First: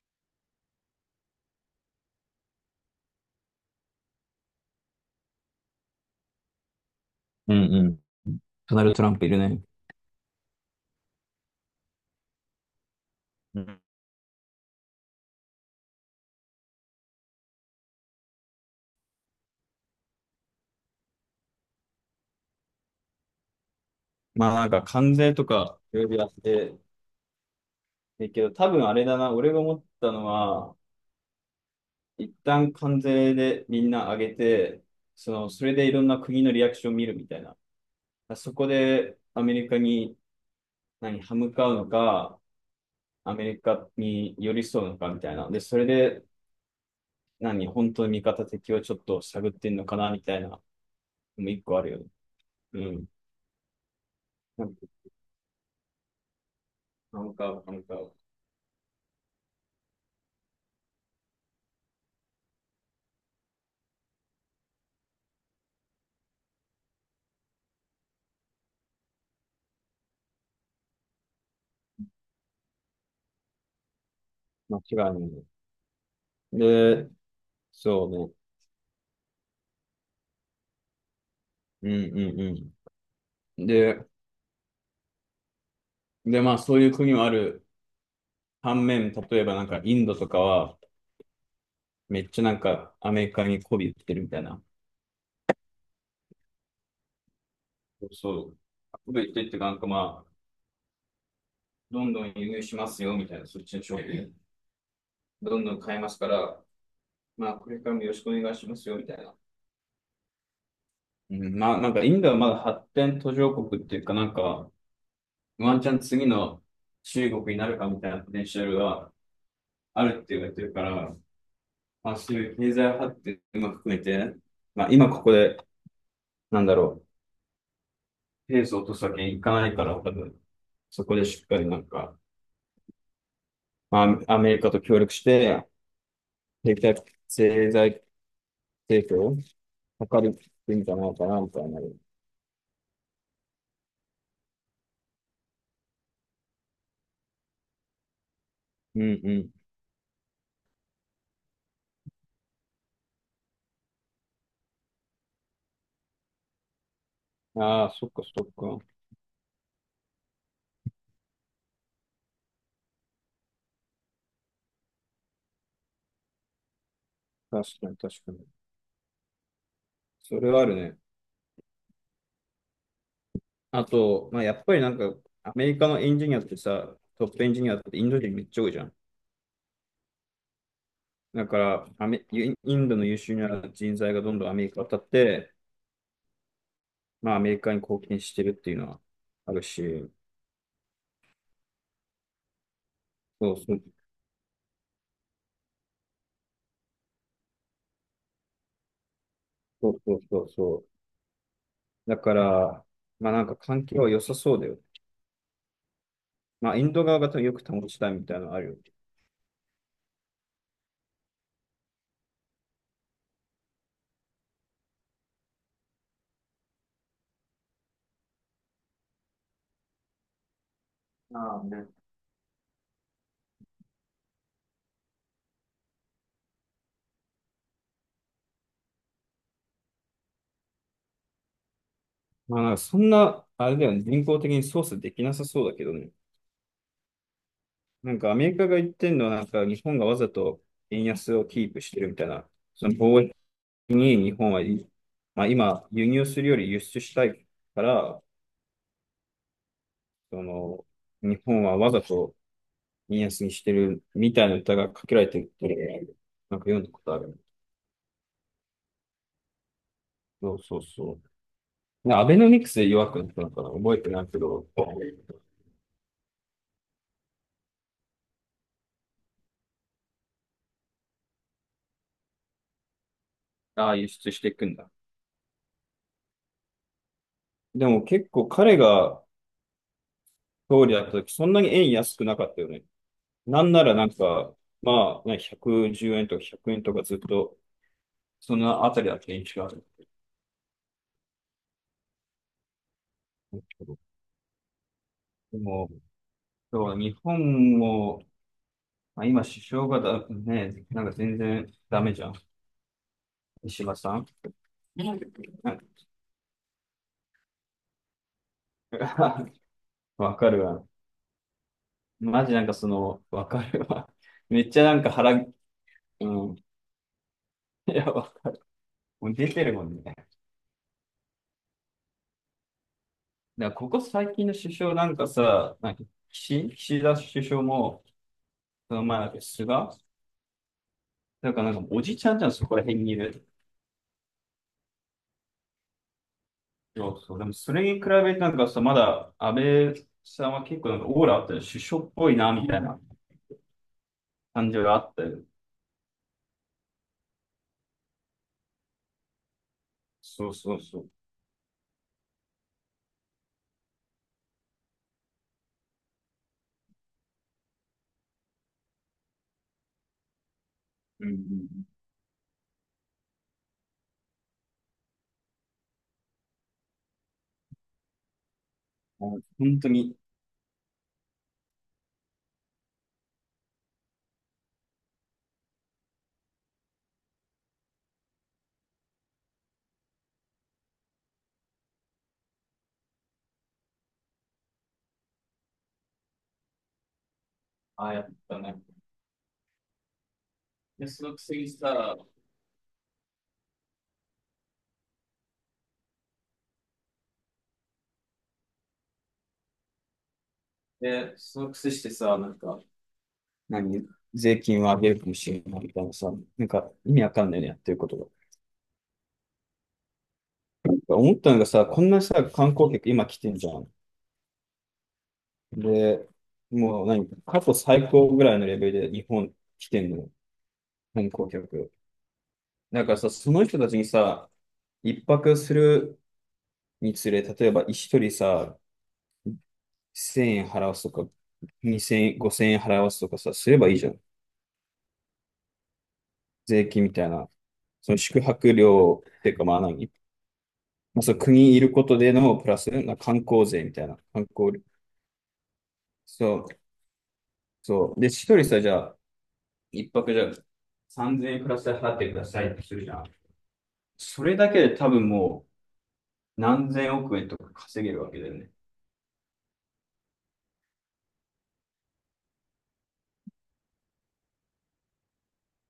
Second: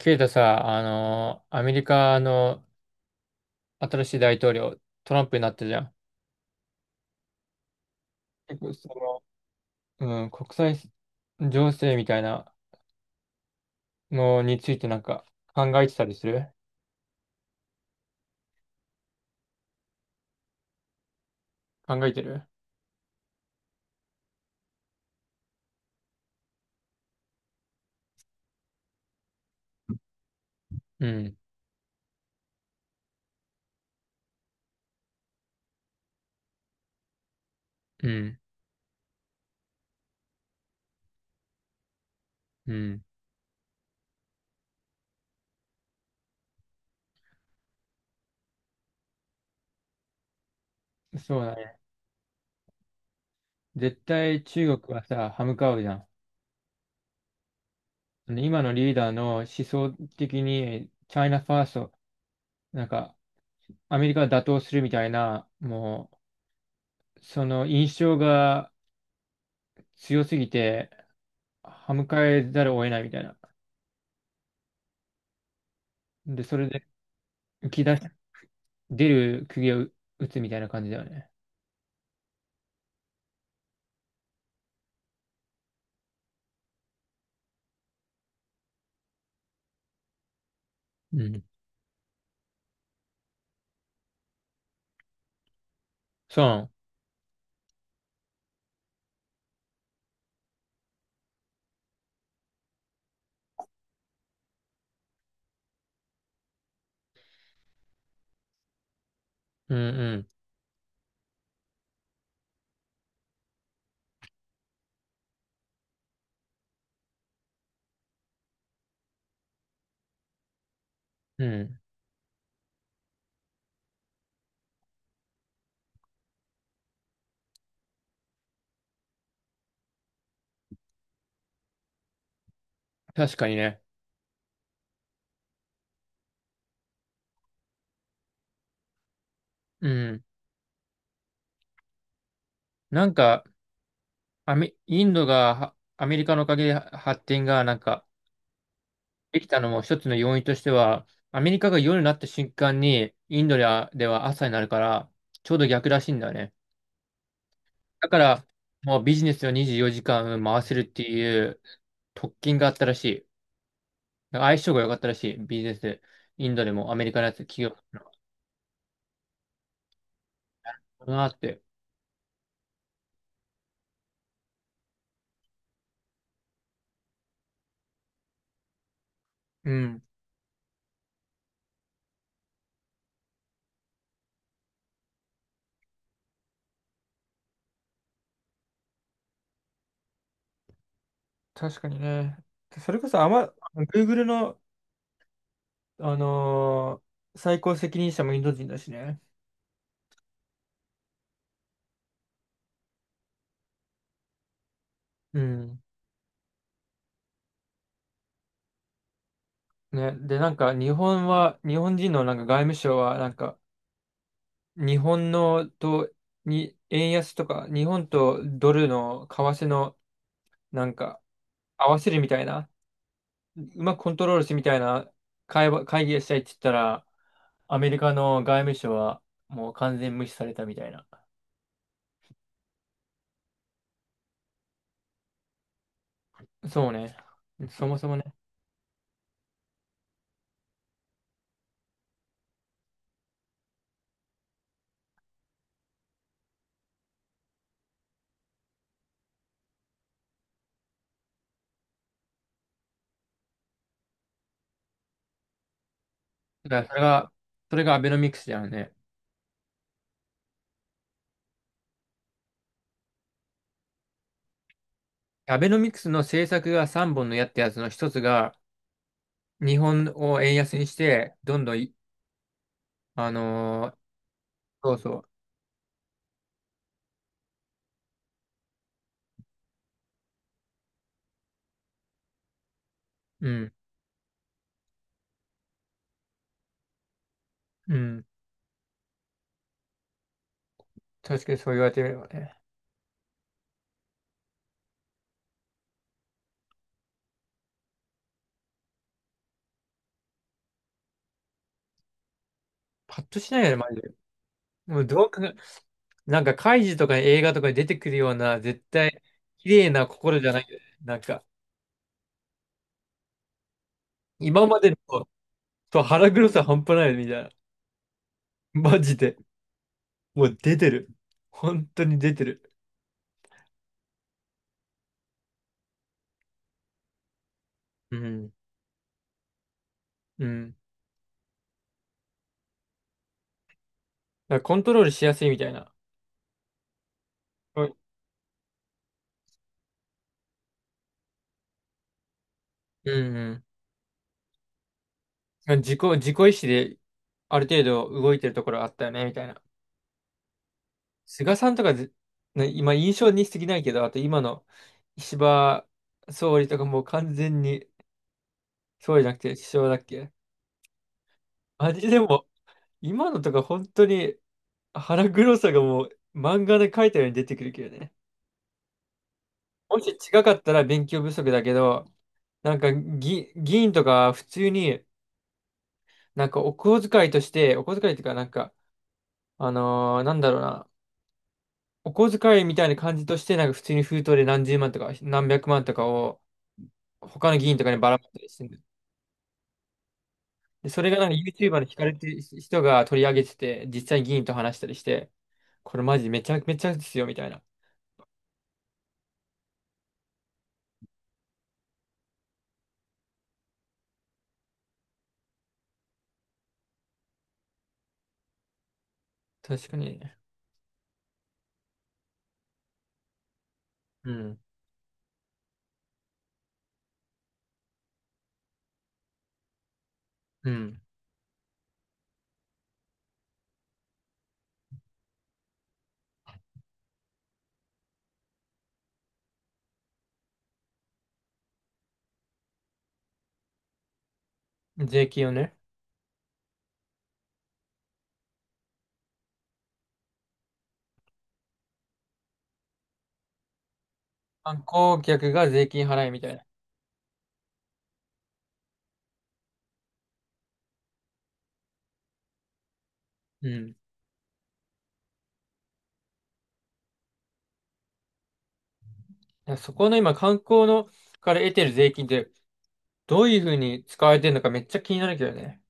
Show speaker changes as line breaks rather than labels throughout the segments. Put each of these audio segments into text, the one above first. ケイタさ、アメリカの新しい大統領、トランプになったじゃん。
うんうん。
結構
ドナルド・トランプいるね。
うん、国際情勢みたいな
うん。
のについてなんか考えてたりする考えてる。
まあなんか関税とかいろいろやってるけど、多分あれだな、俺が思ったのは、
うん、
一旦関税でみんな上げて、それでいろんな国のリアクションを見るみたいな。
うん、
そこでアメリカに何、歯向かうのか、
うん。
アメリカに寄り添うのかみたいな。で、それで何、本当に味方敵をちょっと探ってんのかなみたいな、も
そう
う
だ
一
ね。
個あるよね。うん。
絶対
なん
中
か、
国はさ、歯向かうじゃん。
なんか、
その今のリーダーの思想的に、チャイナファースト、なんか、アメリカを打倒するみたいな、もう、その印象が強すぎて、歯向かえざるを得ないみたいな。
間違いないね。
で、それで
で、
浮き出し、
そ
出る釘を打つみたいな感じだよね。
うね。うんうんうん。で、まあそういう国もある。反面、例えばなんかインドとかは、
うん。
めっちゃなんかアメリカに媚び売ってるみたいな。
そ
そう。媚び売ってってか、なんかまあ、どんどん輸入しますよみたいな、そっちの商品。どんどん買いますから、まあこれからもよろしくお願いしますよみたいな。
う。うん
うん、まあなんかインドはまだ発展途上国っていうか、なんか、ワンチャン次の中国になるかみたいなポテンシャルがあるって言われてるから、
うん。うん。
まあ、そういう経済発展も含めて、まあ、今ここで、なんだろう、ペースを落とすわけにいかないから、多分、そこでしっかりなんか、
確かにね。
まあ、アメリカと協力して、経済、経済成長を
う
図
ん。
るってんじゃないかな、みたいな。うん
なんか、インドがはアメリカのおかげでは発展がなんかで
う
きたのも一つの要因としては、アメリカが夜になった瞬間にインドでは朝になるから、ちょうど逆らしいんだよね。
ん。ああ、そ
だ
っ
か
かそ
ら、
っか。
もうビジネスを24時間回せるっていう特権があったらしい。なんか相性が良かったらしい、ビジネス。インドでもアメリカのやつ、企
確
業。
かに確かに。それはあるね。
なって。
あと、まあ、やっぱりなんか、アメリカのエンジニアってさ、トップエンジニアってインド人めっちゃ多いじゃん。
うん。
だから、アメ、インインドの優秀な人材がどんどんアメリカ渡って、まあ、アメリカに貢献してるっていうのはあるし、
確かにね。それこそ、
そうそう
Google の、あの最高責任者もインド人だしね。
そうそうそうそう。だから、まあなんか環境は良さそうだよ。
うん。
まあ、インド側がよく保ちたいみたいなのあるよ。
ね。で、なんか、日本は、日本人のなんか外務省は、なんか、日本のと、に、円安とか、日本とドルの為替の、なんか、
ああね。
合わせるみたいな、うまくコントロールしてみたいな会話、会議をしたいって言ったら、アメリカの外務省はもう完全無視されたみたいな。
まあなんかそんな、あれだよね、人工的に操作できなさそうだけどね。
そうね。そもそ
な
も
んか
ね。
アメリカが言ってんのは、なんか日本がわざと円安をキープしてるみたいな、その貿易に日本はまあ今、輸入するより輸出したいから、その、日本はわざと見やすぎしてるみたいな歌がかけられてるっていうのをなんか読ん
だ
だ
からそれ
ことあ
が、
る。
それがアベノミクスだよね。
そうそうそう。でアベノミクスで弱くなったのかな覚えてないけど、
アベノミクスの政策が3本の矢ってやつの一つが、日本を円安にして、どんどんい、あ
あ
のー
あ、輸出していくんだ。
そうそ
でも結構彼が総理だった時、そんなに円安くなかったよね。
う、う
なん
ん、
ならなんか、まあ、ね、110円とか100円とかずっと、
うん、
そのあたりだった印象ある。
確かにそう言われてみればね。
でも、そうだ日本も、まあ、今首相がだ、ね、なんか全然ダメじゃん。
パッとしないよね、
石
マ
破
ジで。
さん。
もう
なん
ど
か
うか、なんか、カイジとか映画とかに出てくるような、絶対、綺麗な
わ
心じ
か
ゃない
る
よね。
わ。
なんか、
マジなんかその、わかるわ。め
今
っ
ま
ちゃ
で
な
の、
んか腹、う
と腹黒
ん。
さ半端ないよねみたいな。
いや、
マジ
もう
で。
出てるもんね。だか
もう出てる。本当に出てる。
らここ最近の首相なんかさ、なんか岸田首相も、
うん。
その前だっけ、菅
うん。
なんかなんかおじちゃんじゃん、そこら辺にいる。
だからコントロールしやすいみたいな。
そうそう。でもそ
う
れ
ん
に比べてなんかさ、まだ安倍さんは結構なんかオーラあったよ。首相っぽいな、みたいな
うん
感じがあったよ。
うん。自己意志である程度動いてるところあったよね、みたいな。
そうそうそう。
菅さんとかず、ね今印象に過ぎないけど、あと今の石破総理とかもう完全に、総理じゃなくて首相だっけ。
うんうん
あれでも、今のとか本当に腹黒さがもう漫画で描いたように出てくるけどね。
うん。もう本当
もし
に、
違かったら勉強不足だけど、なんか議員とか普通になんかお小遣いとして、お小遣いとかなんかなんだろうな。お小遣いみたいな感じとして、なんか普通に封筒で何十万とか何百万とかを他の議員とかに
あ
ば
あ
ら
や
まい
っ
たりし
た
て
ね。
る。で、そ
で、
れが
そ
なんか
の次
YouTuber に惹かれ
さ、
てる人が取り上げてて、実際に議員と話したりして、これマジめちゃめちゃですよ、みたいな。
で、その癖してさ、なんか、何税金を上げるかもしれないみたいなさ、なんか意味わかんないね、やってることが。
確かに。
なんか思ったのがさ、こんなさ、観光客今来てんじゃん。
うん。
で、もう何、過去最高ぐらいのレベルで日本来てんの、
うん。
観光客。だからさ、その人たちにさ、一泊するにつれ、例えば一人さ、1000円払わすとか、2000 5000円払わすとかさ、すればいいじゃん。
税金をね。
税金みたいな。その宿泊料っていうか、まあ何、まあ、そう、国にいることでのプラス、なんか観光税みたいな。観
観
光、
光客が税金払いみたい
そ
な。
う、そう。で、一人さ、じゃあ、一泊じゃあ、3000円プラスで払ってくださいってするじゃん。
うん。だ
それだけで多分もう何千億円とか稼げるわけだよね。
からそこの今、観光のから得てる税金ってどういう風に使われてるのかめっちゃ気になるけどね。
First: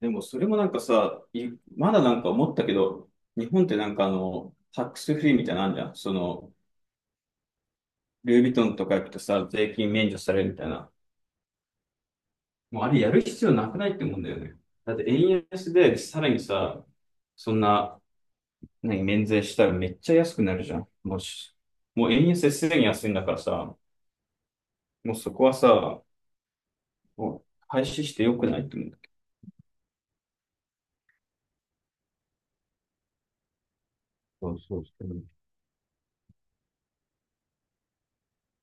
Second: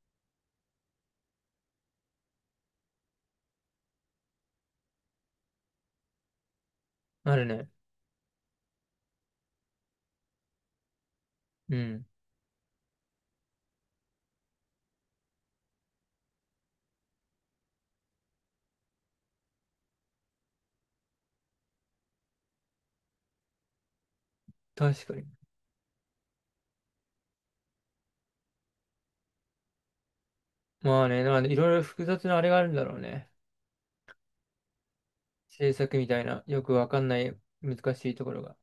でもそれもなんかさ、いまだなんか思ったけど、日本ってなんかタックスフリーみたいなのあんじゃん。その、
なるね。
ルイ・ヴィトンとか行くとさ、税金免除されるみたいな。
うん。
もうあれやる必要なくないって思うんだよね。だって円安でさらにさ、そんな、何、免税したらめっちゃ安くなるじゃん。もし、もう円安すでに安いんだからさ、
確
も
か
う
に。
そこはさ、もう廃止してよくないって思うんだけ
まあね、なんでいろいろ複雑なあれがあるんだろうね。
ど。そうそうそう。
制作みたいな、よくわかんない難しいところが。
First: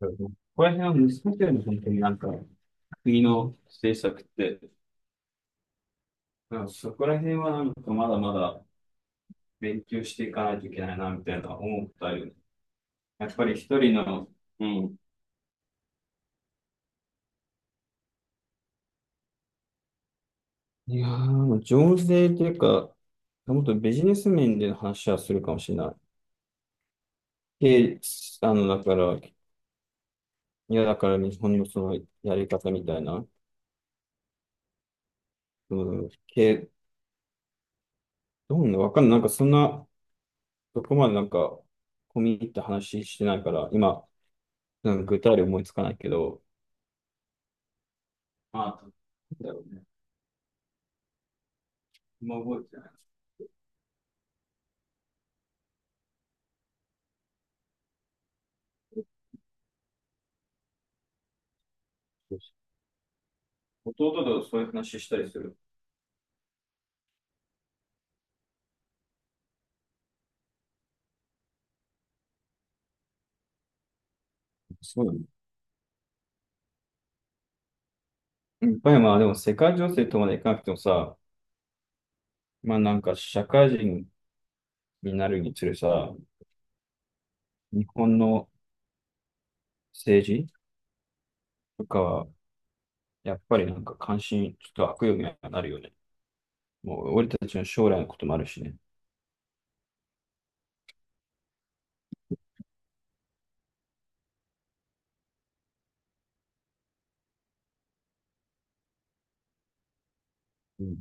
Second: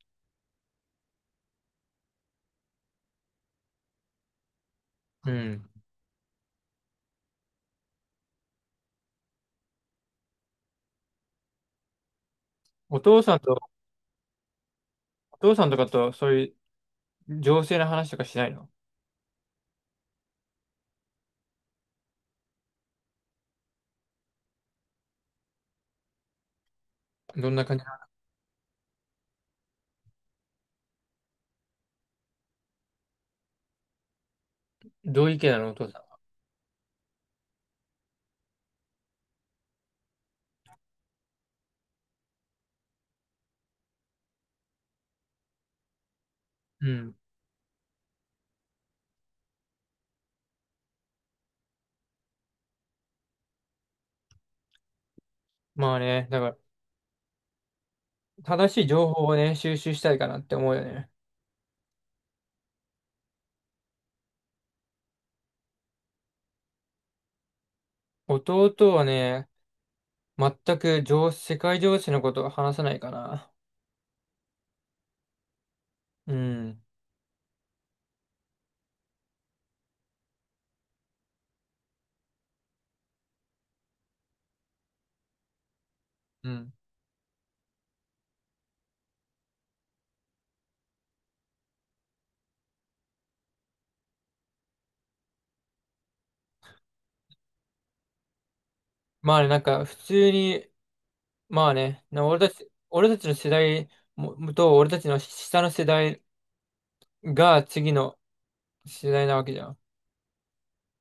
なんかここら辺は難しいよね、本当になんか、国の政策って。
うん。
なんかそこら辺はなんかまだまだ勉強していかないといけないな、みたいな思ったよね。
お父
やっ
さん
ぱり
と、
一人の、うん。
お父さんとかとそういう情勢の話とかしないの？
いやー、もう増税というか、もっとビジネス面での話はするかもしれない。
どんな感じ
で、
な
だから、いや、だから日本のそのやり方みたいな、
の？どういう意見なのお
う
父さん
ん、
は？
どんな、わかんない。なんかそんな、そこまでなんか、込み入った話してないから、今、なんか具体例思いつかないけど、
うん。
ああ、なんだろうね。今覚えてない。
まあね、だから正しい情報をね、収集したいかなって思うよね。
そうそう弟とそういう話したりする。
弟はね、全く情、世界情勢のことを話さないかな。
そうだね。
うん。
やっぱりまあでも世界情勢とまでいかなくてもさ、まあなんか社会人になるにつれさ、
うん。
日本の政治とかは、やっぱりなんか関心、ちょっと悪用にはなるよね。もう俺たちの将来のこともあるしね。
まあね、なんか普通に。まあね、な俺たち、俺たちの世代もと、俺たちの下の世代が次の世代なわけじゃん。
うん。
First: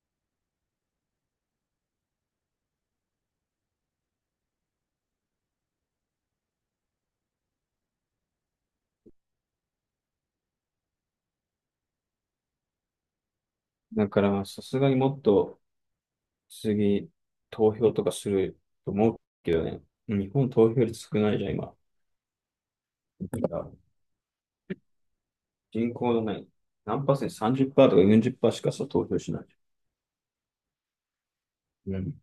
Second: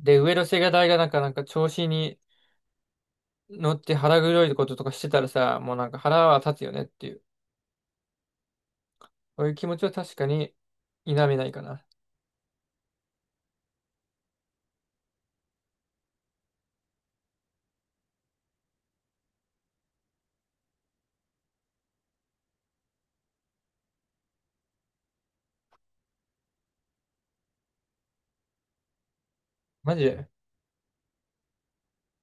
で、上の世代がなんか調子に乗って腹黒いこととかしてたらさ、もうなんか腹は立つよねっていう、そういう気持ちは確かに否めないかな。
だからまあ、さすがにもっと次、投票とかすると思うけどね。日本投票率少ないじゃん、今。だから人口のない何パーセント、30%とか40%しかさ、投票しないじ
マジで
ゃん。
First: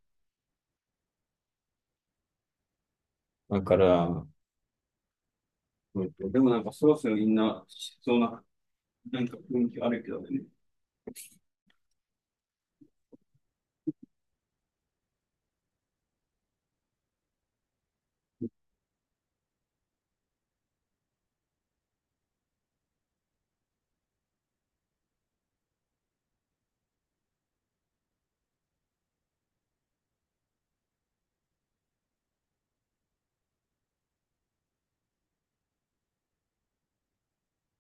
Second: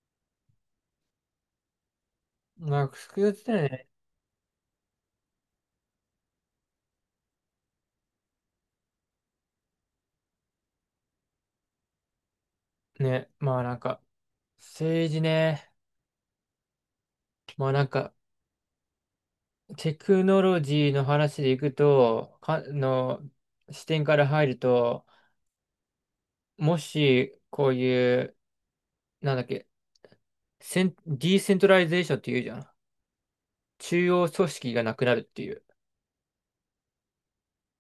なんか複雑
うん。
だ
だ
よ
か
ね。
ら、うんでもなんかそろそろみんな、しそうな、なんか雰囲気あるけどね。
ね、まあなんか、政治ね、まあなんか、テクノロジーの話でいくと、視点から入ると、もし、こういう、なんだっけ、ディーセントラリゼーションって言うじゃん。中央組織がなくなるっていう。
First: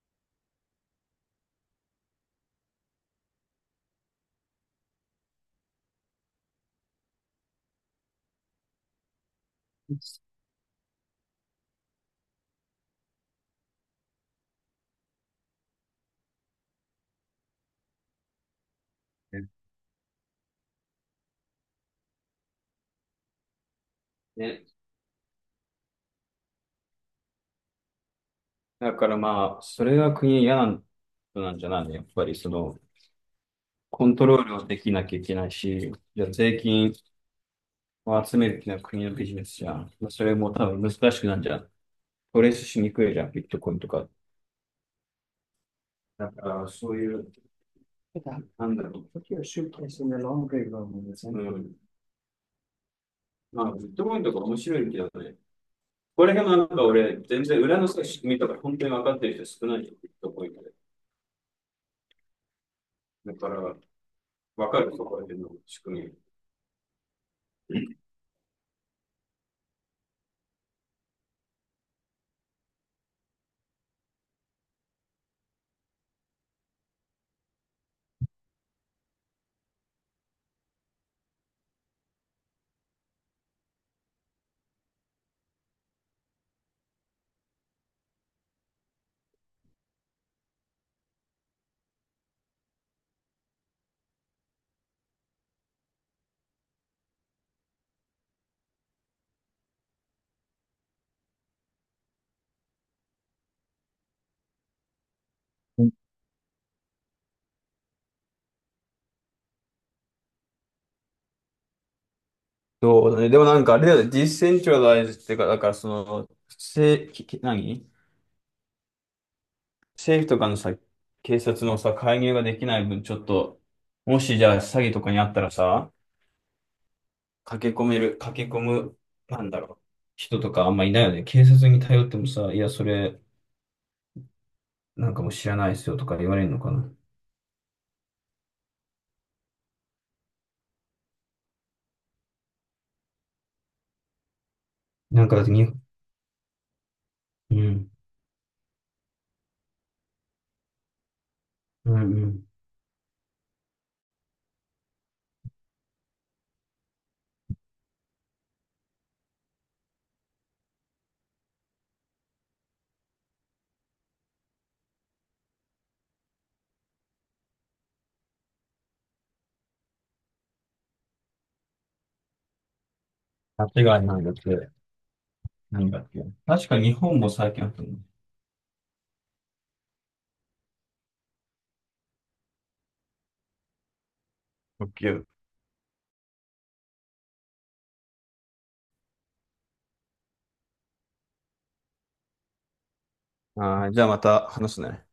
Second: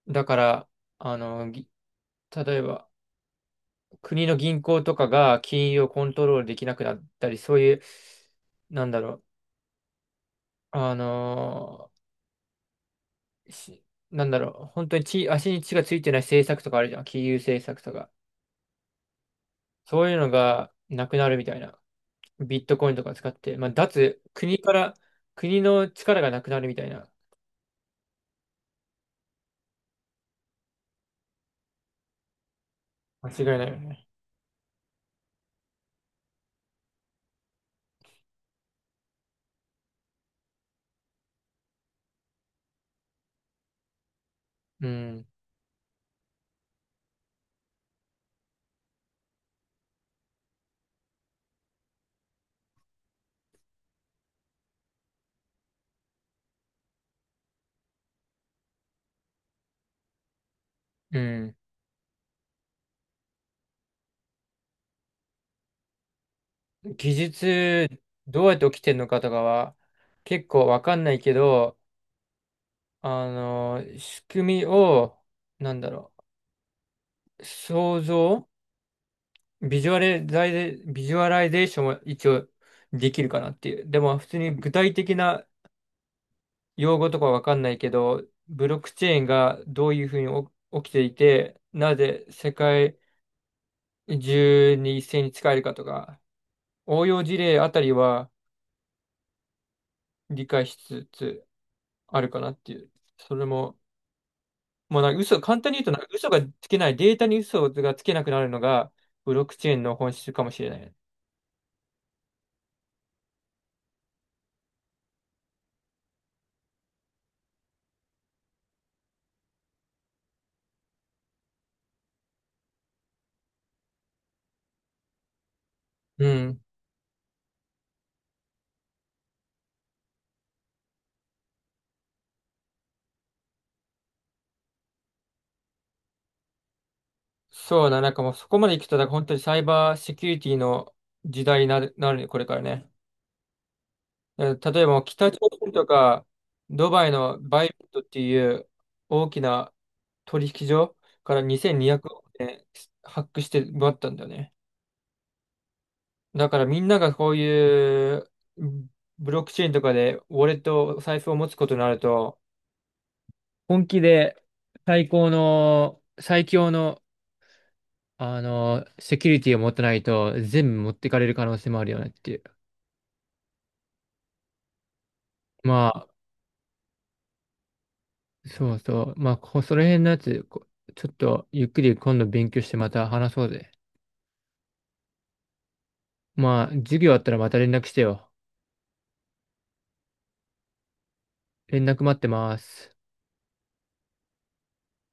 だから、あの、ぎ例えば、国の銀行とかが金融をコントロールできなくなったり、そういう、なんだろう、あのーしなんだろう、本当に地足に血がついてない政策とかあるじゃん。金融政策とか。
ね
そういうのがなくなるみたいな。ビットコインとか使って、まあ、脱、国
ね。
から、国の力がなくなるみたいな。
だからまあ、それが国嫌なんなんじゃないのやっぱりその、
間違いないよ
コ
ね。
ントロールをできなきゃいけないし、じゃあ税金を集めるっていうのは国のビジネスじゃん。まあ、それも多分難しくなんじゃん。トレースしにくいじゃん、ビットコインとか。
うん。
だからそういう、なんだろう。うん。まあ、ビットコインとか面白いけどね。これ辺もなんか俺、全然裏のさ、仕組みとか本当に分かってる人少ないよ、ビットコインで。
うん。
だから、分かるところ辺の仕組
技
み。
術どうやって起きてるのかとかは結構わかんないけど、仕組みを、なんだろう、想像、ビジュアラビジュアライゼーションは一応できるかなっていう。でも普通に具体的な用語とかわかんないけど、ブロックチェーンがどういうふうにお起きていて、なぜ世界中に一斉に使えるかとか、応用事例あたりは理解しつつあるかなっていう。それももうなんか嘘、簡単に言うとなんか嘘がつけない、データに嘘がつけなくなるのが、ブロックチェーンの本質かもしれない。
そうだね。でもなんかあれだよね、ディセントラライズっていうか、だからその、せ、き、き何政府とかのさ、警察のさ、介入ができない分、ちょっと、もしじゃあ詐欺とかにあったらさ、
うん。
駆け込める、駆け込む、なんだろう、人とかあんまいないよね。警察に頼ってもさ、いや、それ、なんかもう知らないっすよとか言われるのかな。
そうだ、なんかもうそこまで行くと、なんか本当にサイバーセキュリティの時代になるね、これからね。だから例えばもう
なん
北
か
朝
だってに、
鮮
う
とか、ドバイのバイビ
ん、
ットっていう大きな取引所から2200
うん、う
億
ん。
円発掘して奪ったんだよね。だからみんながこういうブロックチェーンとかでウォレット、お財布を持つことになると、本気で最高の、最強の、セキュリティを持ってないと全部持ってかれる可能性もあるよねっていう。
間違いないだって、な
ま
んだっ
あ、
け。確か日本も最近あったの。
そうそう。まあ、その辺のやつ、ちょっとゆっくり今度勉強してまた話そうぜ。
オッケー。
まあ、授業あったらまた連絡してよ。連絡待ってます。
ああ、じゃあまた話すね。